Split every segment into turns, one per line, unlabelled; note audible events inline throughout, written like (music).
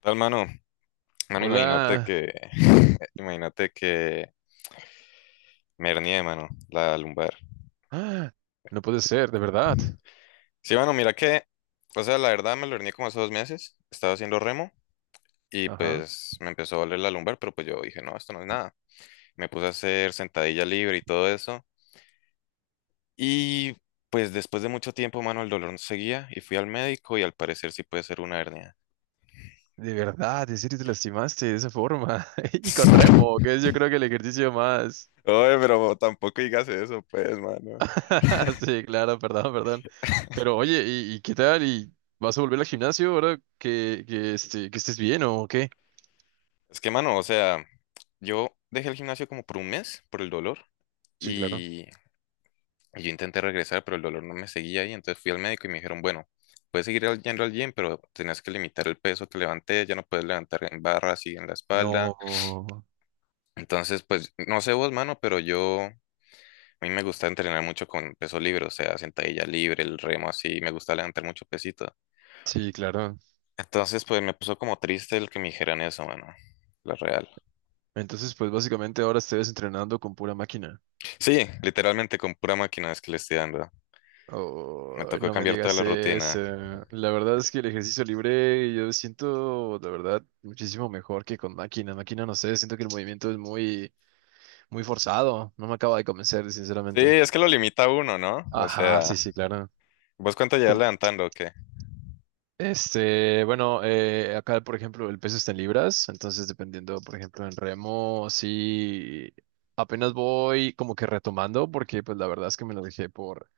Tal mano, mano, imagínate
Hola.
que, (laughs) imagínate que me hernié, mano, la lumbar.
Ah, no puede ser, de verdad.
Sí, mano, mira que, o sea, la verdad me lo hernié como hace 2 meses, estaba haciendo remo y
Ajá.
pues me empezó a doler la lumbar, pero pues yo dije, no, esto no es nada. Me puse a hacer sentadilla libre y todo eso. Y pues después de mucho tiempo, mano, el dolor no seguía y fui al médico y al parecer sí puede ser una hernia.
De verdad, en serio te lastimaste de esa forma. (laughs) Y con remo,
(laughs)
que es yo creo que el ejercicio más.
Oye, pero tampoco digas eso, pues, mano.
(laughs) Sí, claro, perdón, perdón. Pero oye, ¿y qué tal? ¿Y vas a volver al gimnasio ahora que estés bien o qué?
Es que, mano, o sea, yo dejé el gimnasio como por un mes por el dolor
Sí, claro.
y, y yo intenté regresar, pero el dolor no me seguía ahí. Entonces fui al médico y me dijeron, bueno, puedes seguir yendo al gym, pero tenías que limitar el peso que levanté, ya no puedes levantar en barras y en la espalda.
No.
Entonces, pues, no sé vos, mano, pero yo, a mí me gusta entrenar mucho con peso libre, o sea, sentadilla libre, el remo así, me gusta levantar mucho pesito.
Sí, claro.
Entonces, pues, me puso como triste el que me dijeran eso, mano, la real.
Entonces, pues básicamente ahora estés entrenando con pura máquina.
Sí, literalmente con pura máquina es que le estoy dando. Me
Oh,
tocó
no me
cambiar toda
digas
la
eso.
rutina.
La verdad es que el ejercicio libre yo siento, la verdad, muchísimo mejor que con máquina. Máquina, no sé, siento que el movimiento es muy forzado. No me acaba de convencer,
Sí,
sinceramente.
es que lo limita a uno, ¿no? O
Ajá, sí,
sea,
sí, claro.
¿vos cuánto llevas
Com-
levantando o qué?
Este, bueno, acá, por ejemplo, el peso está en libras, entonces dependiendo, por ejemplo, en remo, sí, apenas voy como que retomando, porque pues la verdad es que me lo dejé por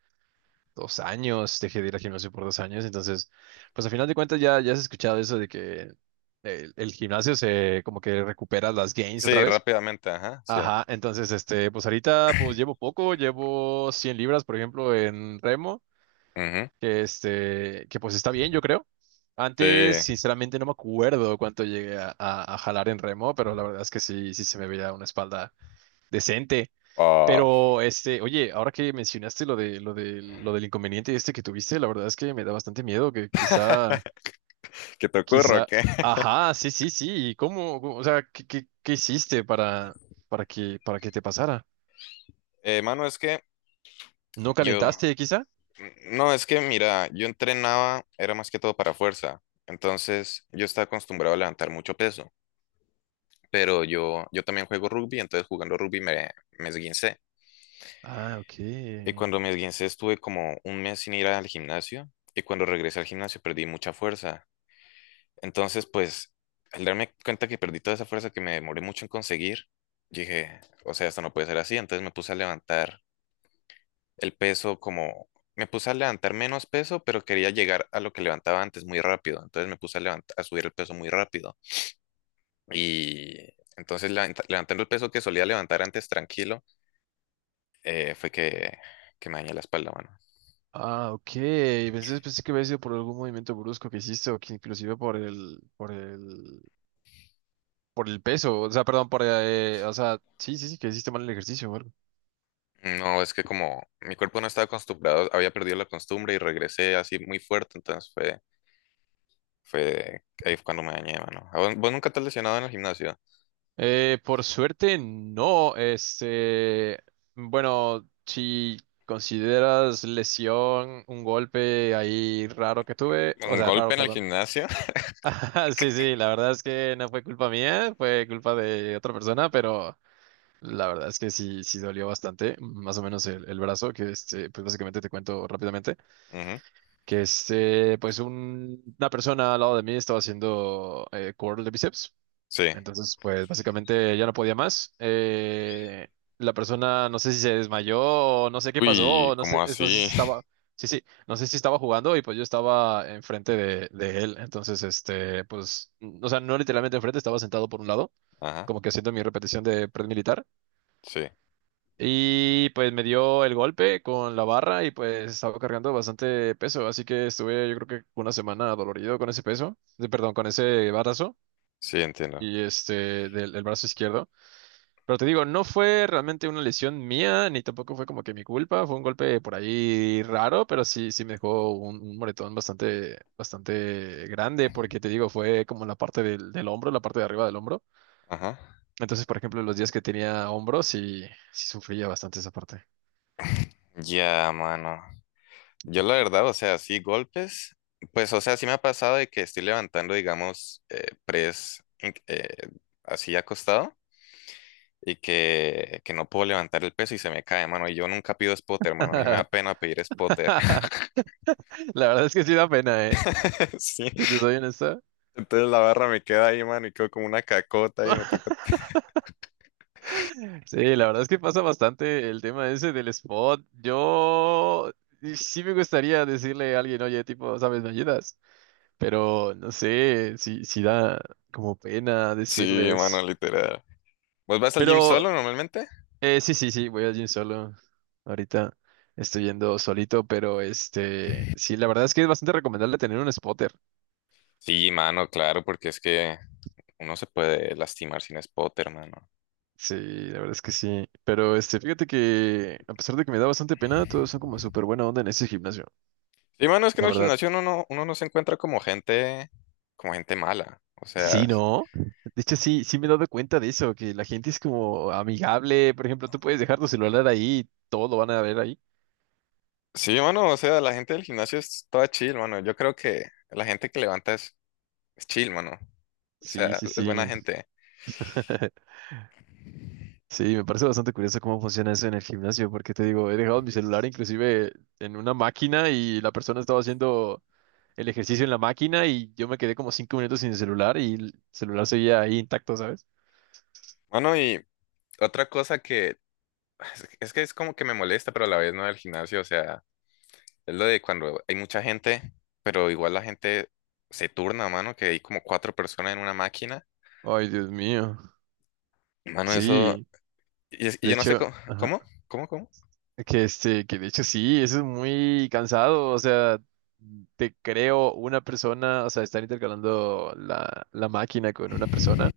2 años, dejé de ir al gimnasio por 2 años, entonces, pues al final de cuentas ya, ya has escuchado eso de que el gimnasio se como que recupera las gains otra
Sí,
vez.
rápidamente, ajá, sí.
Ajá, entonces, este, pues ahorita pues llevo poco, llevo 100 libras, por ejemplo, en remo,
Ujú.
que este, que pues está bien, yo creo. Antes,
Sí.
sinceramente, no me acuerdo cuánto llegué a jalar en remo, pero la verdad es que sí, sí se me veía una espalda decente.
Oh,
Pero, este, oye, ahora que mencionaste lo del inconveniente este que tuviste, la verdad es que me da bastante miedo que quizá,
¿qué te ocurre o
quizá,
qué? (laughs)
ajá, sí, sí, sí, ¿y cómo, o sea, qué hiciste para que te pasara?
Mano, es que
¿No
yo,
calentaste, quizá?
no, es que mira, yo entrenaba, era más que todo para fuerza. Entonces, yo estaba acostumbrado a levantar mucho peso. Pero yo, también juego rugby, entonces jugando rugby me esguincé.
Ah, ok.
Y cuando me esguincé estuve como un mes sin ir al gimnasio. Y cuando regresé al gimnasio perdí mucha fuerza. Entonces, pues, al darme cuenta que perdí toda esa fuerza que me demoré mucho en conseguir, dije, o sea, esto no puede ser así. Entonces me puse a levantar el peso como, me puse a levantar menos peso, pero quería llegar a lo que levantaba antes muy rápido. Entonces me puse a a subir el peso muy rápido. Y entonces levantando el peso que solía levantar antes tranquilo, fue que me dañé la espalda, mano.
Ah, ok. Pensé que había sido por algún movimiento brusco que hiciste o que inclusive por el peso, o sea, perdón, o sea, sí, sí, sí, que hiciste mal el ejercicio, o algo.
No, es que como mi cuerpo no estaba acostumbrado, había perdido la costumbre y regresé así muy fuerte, entonces fue ahí fue cuando me dañé, mano. ¿A ¿Vos, nunca te has lesionado en el gimnasio?
Por suerte, no. Este, bueno, si consideras lesión, un golpe ahí raro que tuve, o
¿Un
sea, raro,
golpe en el
perdón.
gimnasio? (laughs)
(laughs) Ajá, sí, sí, la verdad es que no fue culpa mía, fue culpa de otra persona, pero la verdad es que sí, sí dolió bastante, más o menos el brazo, que este, pues básicamente te cuento rápidamente,
Ujú.
que este, pues una persona al lado de mí estaba haciendo curl de bíceps.
Sí.
Entonces, pues básicamente ya no podía más. La persona no sé si se desmayó, o no sé qué pasó,
Uy,
o no sé,
como
no sé si
así? (laughs)
estaba, sí, sí, no sé si estaba jugando y pues yo estaba enfrente de él. Entonces, este, pues, o sea, no literalmente enfrente, estaba sentado por un lado,
Ajá.
como que haciendo mi repetición de pred militar.
Sí.
Y pues me dio el golpe con la barra y pues estaba cargando bastante peso, así que estuve yo creo que una semana dolorido con ese peso, perdón, con ese barazo
Sí, entiendo.
y este del brazo izquierdo. Pero te digo, no fue realmente una lesión mía, ni tampoco fue como que mi culpa, fue un golpe por ahí raro, pero sí, sí me dejó un moretón bastante grande, porque te digo, fue como en la parte del hombro, la parte de arriba del hombro.
Ajá.
Entonces, por ejemplo, los días que tenía hombros sí, sí sufría bastante esa parte.
Ya, mano. Yo la verdad, o sea, sí, golpes. Pues, o sea, sí me ha pasado de que estoy levantando, digamos, así acostado y que no puedo levantar el peso y se me cae, mano. Y yo nunca pido spotter, mano. A mí me da
(laughs)
pena pedir spotter.
La verdad es que sí da pena, ¿eh?
(laughs) Sí.
Si te soy honesto.
Entonces la barra me queda ahí, mano, y quedo como una cacota y me toca.
Sí, la verdad es que pasa bastante el tema ese del spot. Yo y sí me gustaría decirle a alguien, oye, tipo, ¿sabes? ¿Me ayudas? Pero no sé si da como pena
Sí, mano,
decirles.
literal. ¿Vos vas al gym
Pero
solo normalmente?
sí, sí, sí, voy al gym solo. Ahorita estoy yendo solito, pero este, sí, la verdad es que es bastante recomendable tener un spotter.
Sí, mano, claro, porque es que uno se puede lastimar sin spotter, mano.
Sí, la verdad es que sí. Pero este, fíjate que a pesar de que me da bastante pena, todos son como súper buena onda en ese gimnasio.
Sí, mano, es que en
La
el
verdad.
gimnasio uno no se encuentra como gente mala.
Sí, ¿no? De hecho, sí, sí me he dado cuenta de eso, que la gente es como amigable. Por ejemplo, tú puedes dejar tu celular ahí, todo lo van a ver ahí.
Sí, mano, o sea, la gente del gimnasio es toda chill, mano. Yo creo que la gente que levanta es chill, mano. O
Sí,
sea,
sí,
es buena
sí.
gente.
(laughs) Sí, me parece bastante curioso cómo funciona eso en el gimnasio, porque te digo, he dejado mi celular inclusive en una máquina y la persona estaba haciendo el ejercicio en la máquina y yo me quedé como 5 minutos sin el celular y el celular seguía ahí intacto, ¿sabes?
Mano, y otra cosa que es que es como que me molesta, pero a la vez no del gimnasio, o sea. Es lo de cuando hay mucha gente, pero igual la gente se turna, mano, que hay como cuatro personas en una máquina.
Ay, Dios mío.
Mano, eso.
Sí,
Y, y
de
yo no sé
hecho,
cómo.
ajá,
¿Cómo? ¿Cómo? ¿Cómo?
que este, que de hecho sí, eso es muy cansado, o sea, te creo una persona, o sea, estar intercalando la máquina con una persona.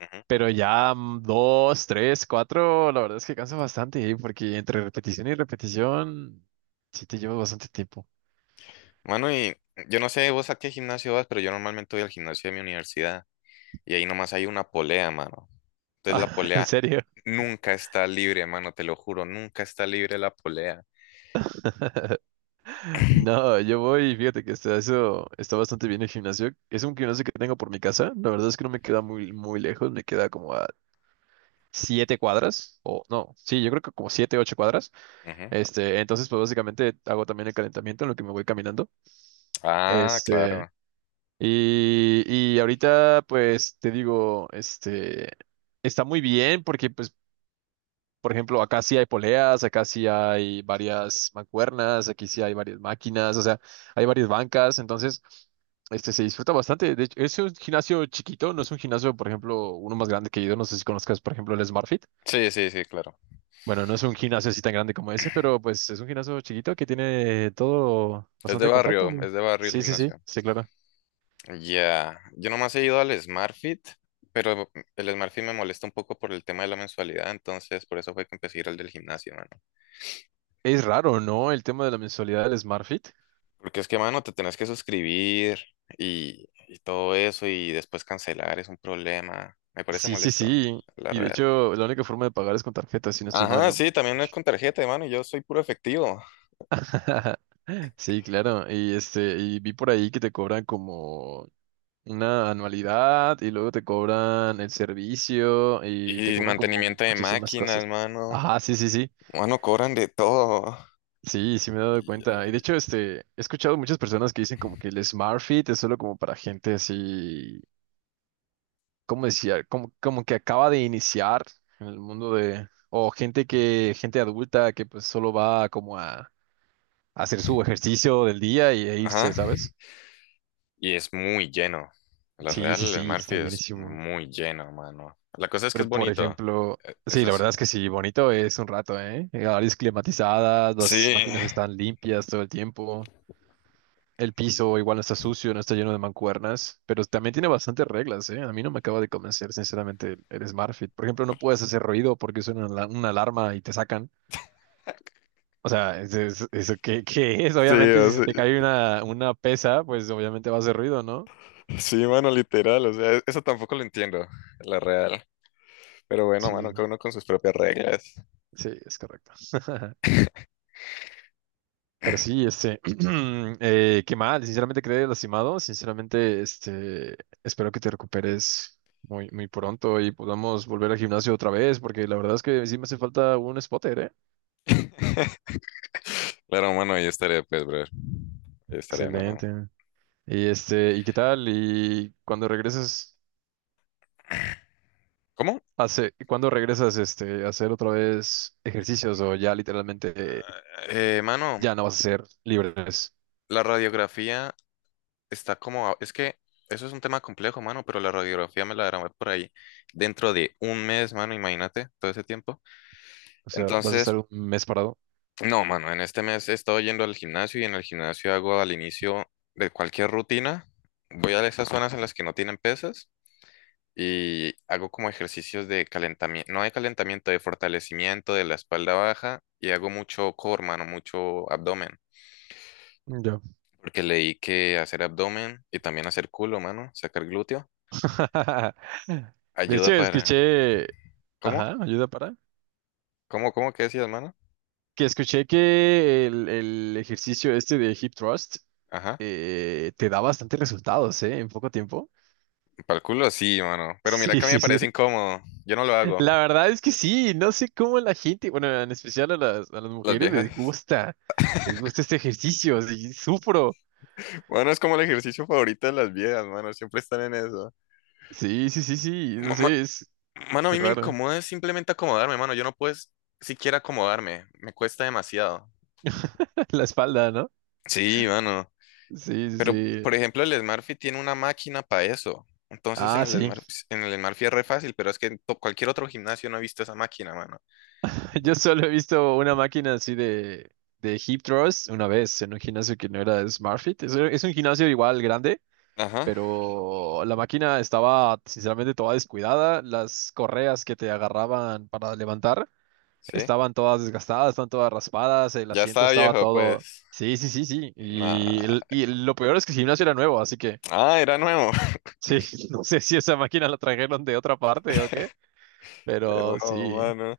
Ujú.
Pero ya dos, tres, cuatro, la verdad es que cansa bastante, ¿eh? Porque entre repetición y repetición, sí te llevas bastante tiempo. (laughs)
Mano, y yo no sé vos a qué gimnasio vas, pero yo normalmente voy al gimnasio de mi universidad y ahí nomás hay una polea, mano. Entonces la
Ah, ¿en
polea
serio?
nunca está libre, mano, te lo juro, nunca está libre la polea.
(laughs) No, yo voy, fíjate que está, eso está bastante bien el gimnasio. Es un gimnasio que tengo por mi casa. La verdad es que no me queda muy lejos, me queda como a 7 cuadras, o no, sí, yo creo que como 7, 8 cuadras.
Ujú.
Este, entonces, pues básicamente hago también el calentamiento en lo que me voy caminando.
Ah,
Este,
claro.
Y, y ahorita, pues, te digo, este, está muy bien porque, pues, por ejemplo, acá sí hay poleas, acá sí hay varias mancuernas, aquí sí hay varias máquinas, o sea, hay varias bancas, entonces, este, se disfruta bastante. De hecho, es un gimnasio chiquito, no es un gimnasio, por ejemplo, uno más grande que yo, no sé si conozcas, por ejemplo, el SmartFit.
Sí, sí, sí, claro.
Bueno, no es un gimnasio así tan grande como ese, pero, pues, es un gimnasio chiquito que tiene todo bastante compacto.
Es de barrio el
Sí, sí, sí,
gimnasio.
sí, claro.
Ya, yo nomás he ido al SmartFit, pero el SmartFit me molesta un poco por el tema de la mensualidad, entonces por eso fue que empecé a ir al del gimnasio, mano.
Es raro, ¿no? El tema de la mensualidad del SmartFit.
Porque es que, mano, te tenés que suscribir y todo eso y después cancelar es un problema. Me parece
Sí, sí,
molesto,
sí.
la
Y de
real.
hecho, la única forma de pagar es con tarjeta, si no estoy mal,
Ajá,
¿no?
sí, también es con tarjeta, mano, y yo soy puro efectivo.
(laughs) Sí, claro. Y este, y vi por ahí que te cobran como una anualidad y luego te cobran el servicio y te
Y
cobran como
mantenimiento de
muchísimas
máquinas,
cosas.
mano.
Ajá, sí, sí, sí.
Mano, cobran de todo.
Sí, sí me he dado
Y,
cuenta. Y de hecho, este, he escuchado muchas personas que dicen como que el Smart Fit es solo como para gente así como decía, como, como que acaba de iniciar en el mundo de, o gente que, gente adulta que pues solo va como a hacer su ejercicio del día y a irse,
ajá.
¿sabes?
Y es muy lleno. La
Sí, sí,
Real, el
sí,
Smurfy
está
es
llenísimo.
muy lleno, mano. La cosa es que
Pero
es
por
bonito.
ejemplo,
E-
sí,
Eso
la
sí.
verdad es que sí, bonito es un rato, ¿eh? Áreas climatizadas,
Sí,
las máquinas están limpias todo el tiempo. El piso igual no está sucio, no está lleno de mancuernas, pero también tiene bastantes reglas, ¿eh? A mí no me acaba de convencer, sinceramente, el Smart Fit. Por ejemplo, no puedes hacer ruido porque suena una alarma y te sacan.
(laughs)
O sea, ¿eso qué, qué es?
sí,
Obviamente,
o
si se
sea,
te cae una pesa, pues obviamente va a hacer ruido, ¿no?
sí, mano, literal. O sea, eso tampoco lo entiendo, la Real. Pero bueno, mano, cada
Sí,
uno con sus propias reglas. (laughs)
sí, es correcto. (laughs) Pero sí, este, (clears throat) qué mal, sinceramente quedé lastimado, sinceramente, este, espero que te recuperes muy pronto y podamos volver al gimnasio otra vez, porque la verdad es que sí me hace falta un spotter, ¿eh?
Claro, mano, ahí estaré, pues, brother. Ahí estaré, mano.
Excelente. Y este, ¿y qué tal? ¿Y cuando regresas,
¿Cómo?
hace, cuando regresas, este, a hacer otra vez ejercicios o ya literalmente
Ah, eh, mano,
ya no vas a ser libres.
la radiografía está como... Es que eso es un tema complejo, mano, pero la radiografía me la darán por ahí dentro de un mes, mano, imagínate, todo ese tiempo.
O sea, vas a estar
Entonces,
un mes parado.
no, mano, en este mes he estado yendo al gimnasio y en el gimnasio hago al inicio de cualquier rutina, voy a esas zonas en las que no tienen pesas y hago como ejercicios de calentamiento, no de calentamiento, de fortalecimiento de la espalda baja y hago mucho core, mano, mucho abdomen,
Ya.
porque leí que hacer abdomen y también hacer culo, mano, sacar glúteo,
(laughs) De
ayuda
hecho,
para...
escuché,
¿Cómo?
ajá, ayuda para,
¿Cómo? ¿Cómo? ¿Qué decías, mano?
que escuché que el ejercicio este de hip thrust
Ajá.
te da bastantes resultados, ¿eh? En poco tiempo.
Para el culo sí, mano, pero mira
Sí, (laughs)
que a mí me
sí, sí.
parece incómodo, yo no lo hago.
La verdad es que sí, no sé cómo la gente, bueno, en especial a las
Las
mujeres
viejas.
les gusta este ejercicio, sí, sufro.
Bueno, es como el ejercicio favorito de las viejas, mano. Siempre están en eso.
Sí, sí, sí, sí, no
Ma- ma-
sé, es
Mano, a mí me
raro.
incomoda simplemente acomodarme, mano. Yo no puedo siquiera acomodarme. Me cuesta demasiado.
(laughs) La espalda, no.
Sí, mano.
Sí, sí,
Pero,
sí.
por ejemplo, el Smartfit tiene una máquina para eso. Entonces,
Ah, sí.
En el Smartfit es re fácil, pero es que en cualquier otro gimnasio no he visto esa máquina, mano.
(laughs) Yo solo he visto una máquina así de hip thrust una vez en un gimnasio que no era de SmartFit. Es un gimnasio igual grande,
Ajá,
pero la máquina estaba sinceramente toda descuidada. Las correas que te agarraban para levantar
sí.
estaban todas desgastadas, estaban todas raspadas, el
Ya
asiento
estaba
estaba
viejo,
todo...
pues.
Sí, sí, sí, sí. Y,
Nah.
y lo peor es que el gimnasio era nuevo, así que
Ah, era nuevo. (laughs)
sí, (laughs) no sé si esa máquina la trajeron de otra parte o qué,
Qué
pero
robo,
sí.
mano.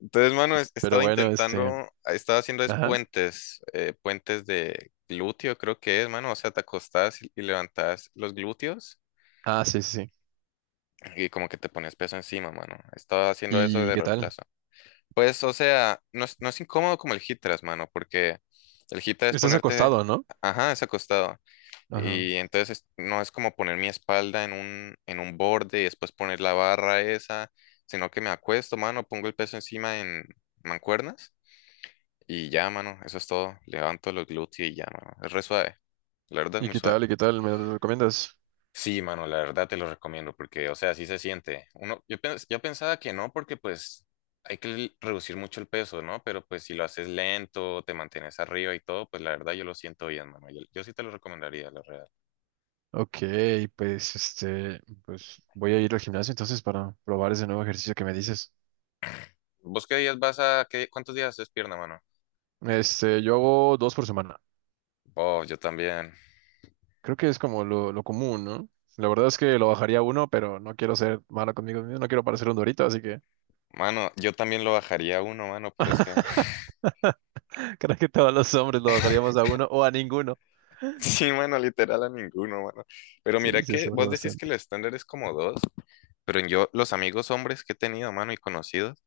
Entonces, mano, he
Pero
estado
bueno, este.
intentando, he estado haciendo es
Ajá.
puentes, puentes de glúteo, creo que es, mano. O sea, te acostás y levantás los glúteos
Ah, sí, sí, sí.
y como que te pones peso encima, mano. He estado haciendo eso
¿Y
de
qué tal?
reemplazo. Pues, o sea, no es incómodo como el hip thrust, mano, porque el hip thrust es
Estás
ponerte,
acostado, ¿no?
ajá, es acostado.
Ajá.
Y no es como poner mi espalda en un borde y después poner la barra esa, sino que me acuesto, mano, pongo el peso encima en mancuernas. Y ya, mano, eso es todo. Levanto los glúteos y ya, mano. Es re suave. La verdad es
¿Y
muy
qué
suave.
tal? ¿Y qué tal? ¿Me lo recomiendas?
Sí, mano, la verdad te lo recomiendo porque, o sea, sí se siente. Uno, yo pensaba que no porque pues hay que reducir mucho el peso, ¿no? Pero pues si lo haces lento, te mantienes arriba y todo, pues la verdad yo lo siento bien, mano. Yo sí te lo recomendaría, la verdad.
Ok, pues este, pues voy a ir al gimnasio entonces para probar ese nuevo ejercicio que me dices.
¿Vos qué días cuántos días haces pierna, mano?
Este, yo hago 2 por semana.
Oh, yo también.
Creo que es como lo común, ¿no? La verdad es que lo bajaría a uno, pero no quiero ser malo conmigo mismo, no quiero parecer un dorito, así que
Mano, yo también lo bajaría a uno, mano, pero es que
(laughs) creo que todos los hombres lo bajaríamos a uno o a ninguno.
sí, mano, literal a ninguno, mano. Pero
Sí,
mira
se
que
sobra
vos decís que
bastante.
el estándar es como dos, pero yo, los amigos hombres que he tenido, mano, y conocidos,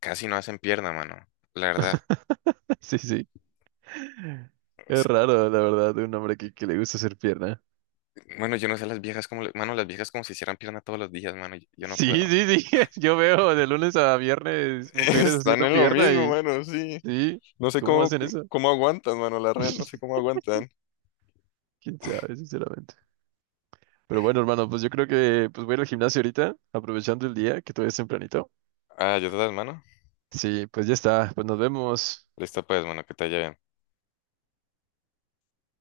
casi no hacen pierna, mano. La verdad,
(laughs) Sí, sí. Es
es que-
raro, la verdad, de un hombre que le gusta hacer pierna.
bueno, yo no sé las viejas mano, las viejas como si hicieran pierna todos los días, mano, yo no puedo.
Sí, sí, sí. (laughs) Yo veo de lunes a
(laughs)
viernes mujeres
Están
haciendo
en lo
pierna
mismo,
y
mano, sí.
sí,
No sé
¿cómo hacen eso?
cómo aguantan, mano, la real, no sé cómo aguantan.
Quién sabe, sinceramente. Pero bueno, hermano, pues yo creo que pues voy a ir al gimnasio ahorita, aprovechando el día, que todavía es tempranito.
Ah, yo te das, mano.
Sí, pues ya está, pues nos vemos.
Listo, pues, mano, que te haya bien.